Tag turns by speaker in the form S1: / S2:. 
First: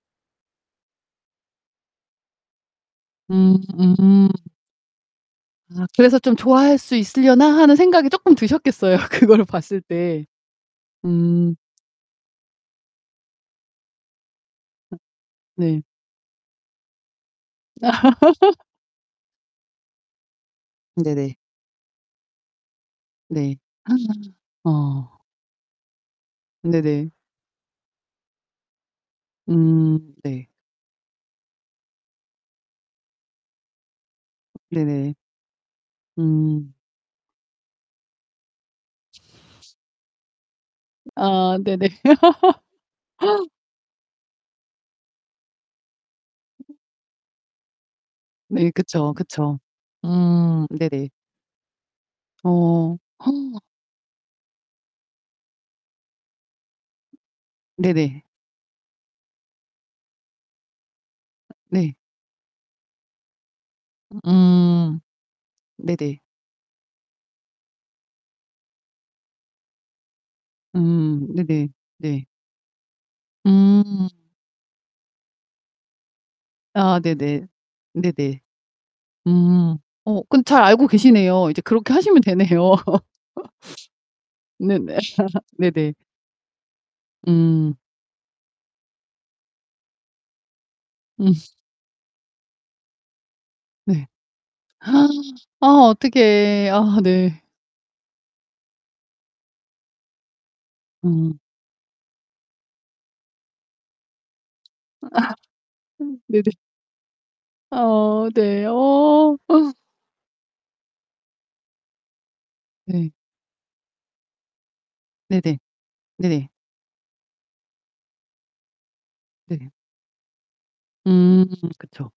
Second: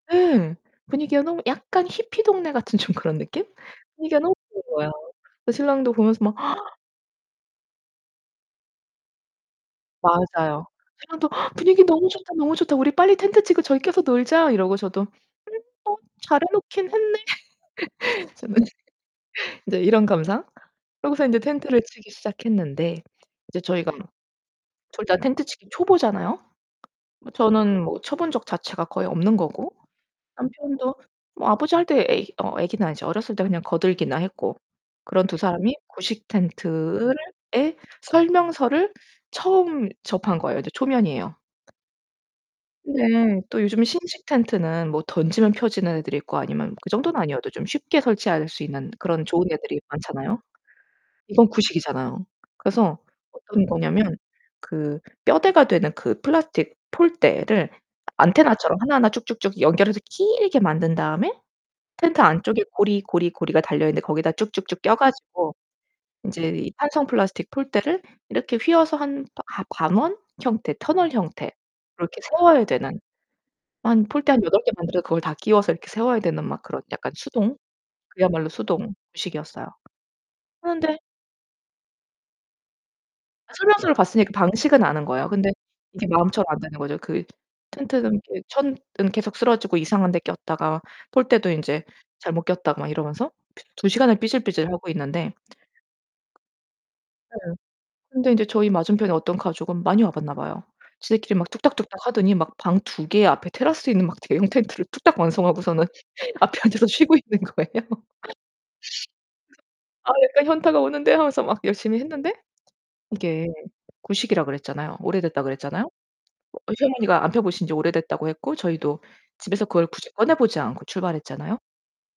S1: 예, 분위기가 너무 약간 히피 동네 같은 좀 그런 느낌?
S2: 음
S1: 분위기가
S2: 음.
S1: 너무 좋은 거예요. 그래서
S2: 아,
S1: 신랑도
S2: 그래서
S1: 보면서 막
S2: 좀 '좋아할 수 있으려나?' 하는 생각이 쪼끔 드셨겠어요. 그걸 봤을 때.
S1: 맞아요. 신랑도
S2: 음.
S1: "분위기 너무 좋다, 너무 좋다. 우리 빨리 텐트 치고 저기 껴서 놀자." 이러고
S2: 음
S1: 저도 "음.
S2: 네.
S1: 뭐. 잘해 놓긴 했네." [unintelligible] 인제 이런 감상? 하고서
S2: 네네.
S1: 인제 텐트를 치기 시작했는데
S2: 네.
S1: 이제 저희가 둘 다
S2: 어.
S1: 텐트 치기 초보잖아요.
S2: 네네.
S1: 뭐 저는 뭐 쳐본 적 자체가 거의 없는 거고
S2: 음. 네.
S1: 남편도 뭐 아버지 할 때 애기 어, 애기는 아니지. 어렸을 때 그냥 거들기나 했고.
S2: 네네.
S1: 그런 두 사람이 구식
S2: 음.
S1: 텐트를 의 설명서를 처음 접한 거예요. 이제 초면이에요.
S2: 아, 네네.
S1: 근데 또 요즘 신식 텐트는 뭐 던지면 펴지는 애들이 있고 아니면 그 정도는 아니어도 좀 쉽게 설치할 수
S2: 네,
S1: 있는
S2: 그쵸.
S1: 그런 좋은
S2: 그쵸.
S1: 애들이 많잖아요.
S2: 음. 네네.
S1: 이건 구식이잖아요.
S2: 어.
S1: 그래서 어떤 거냐면 그 뼈대가 되는 그 플라스틱 폴대를
S2: 네네.
S1: 안테나처럼 하나하나 쭉쭉쭉 연결해서 길게 만든 다음에
S2: 네.
S1: 텐트 안쪽에 고리, 고리, 고리가 달려있는데 거기다 쭉쭉쭉 껴
S2: 음음.
S1: 가지고
S2: 네네.
S1: 인제 이 탄성 플라스틱 폴대를 이렇게 휘어서 한 하 관원 형태 터널
S2: 음,
S1: 형태로
S2: 네네.
S1: 이렇게
S2: 네.
S1: 세워야 되는 한
S2: 음.
S1: 폴대 한 8 개 만들어서 그걸 다 끼워서 이렇게 세워야 되는 막 그런
S2: 아,
S1: 약간
S2: 네네.
S1: 수동.
S2: 네네.
S1: 그야말로 수동식이었어요.
S2: 음. 어 근데 잘 알고
S1: 그런데
S2: 계시네요. 이제 그렇게 하시면 되네요.
S1: 설명서를 봤으니까 방식은
S2: 네네.
S1: 아는 거예요. 근데
S2: 네네.
S1: 이게 마음처럼 안 되는 거죠. 그
S2: 음.
S1: 텐트는 이렇게 천은 계속 쓰러지고 이상한데 꼈다가
S2: 음.
S1: 폴대도 인제 잘못 꼈다가 막 이러면서 2
S2: 네.
S1: 시간을 삐질삐질 하고 있는데
S2: 아 어떡해. 아 네.
S1: 응, 근데 인제 저희 맞은편에 어떤 가족은 많이 와 봤나 봐요. 지들끼리
S2: 음.
S1: 막 뚝딱뚝딱하더니 막 방 2 개에 앞에 테라스 있는 막 대형 텐트를 뚝딱
S2: 아
S1: 완성하고서는
S2: 네네.
S1: 앞에 앉아서 쉬고 있는 거예요.
S2: 아, 네. 어.
S1: 아. 약간 현타가 오는데 하면서 막 열심히 했는데
S2: 네.
S1: 이게 구식이라고 그랬잖아요. 오래됐다
S2: 네네.
S1: 그랬잖아요.
S2: 네네.
S1: 어, 시어머니가 안 펴보신지 오래됐다고 했고 저희도 집에서
S2: 네네.
S1: 그걸 굳이 꺼내보지 않고
S2: 음.
S1: 출발했잖아요.
S2: 그쵸.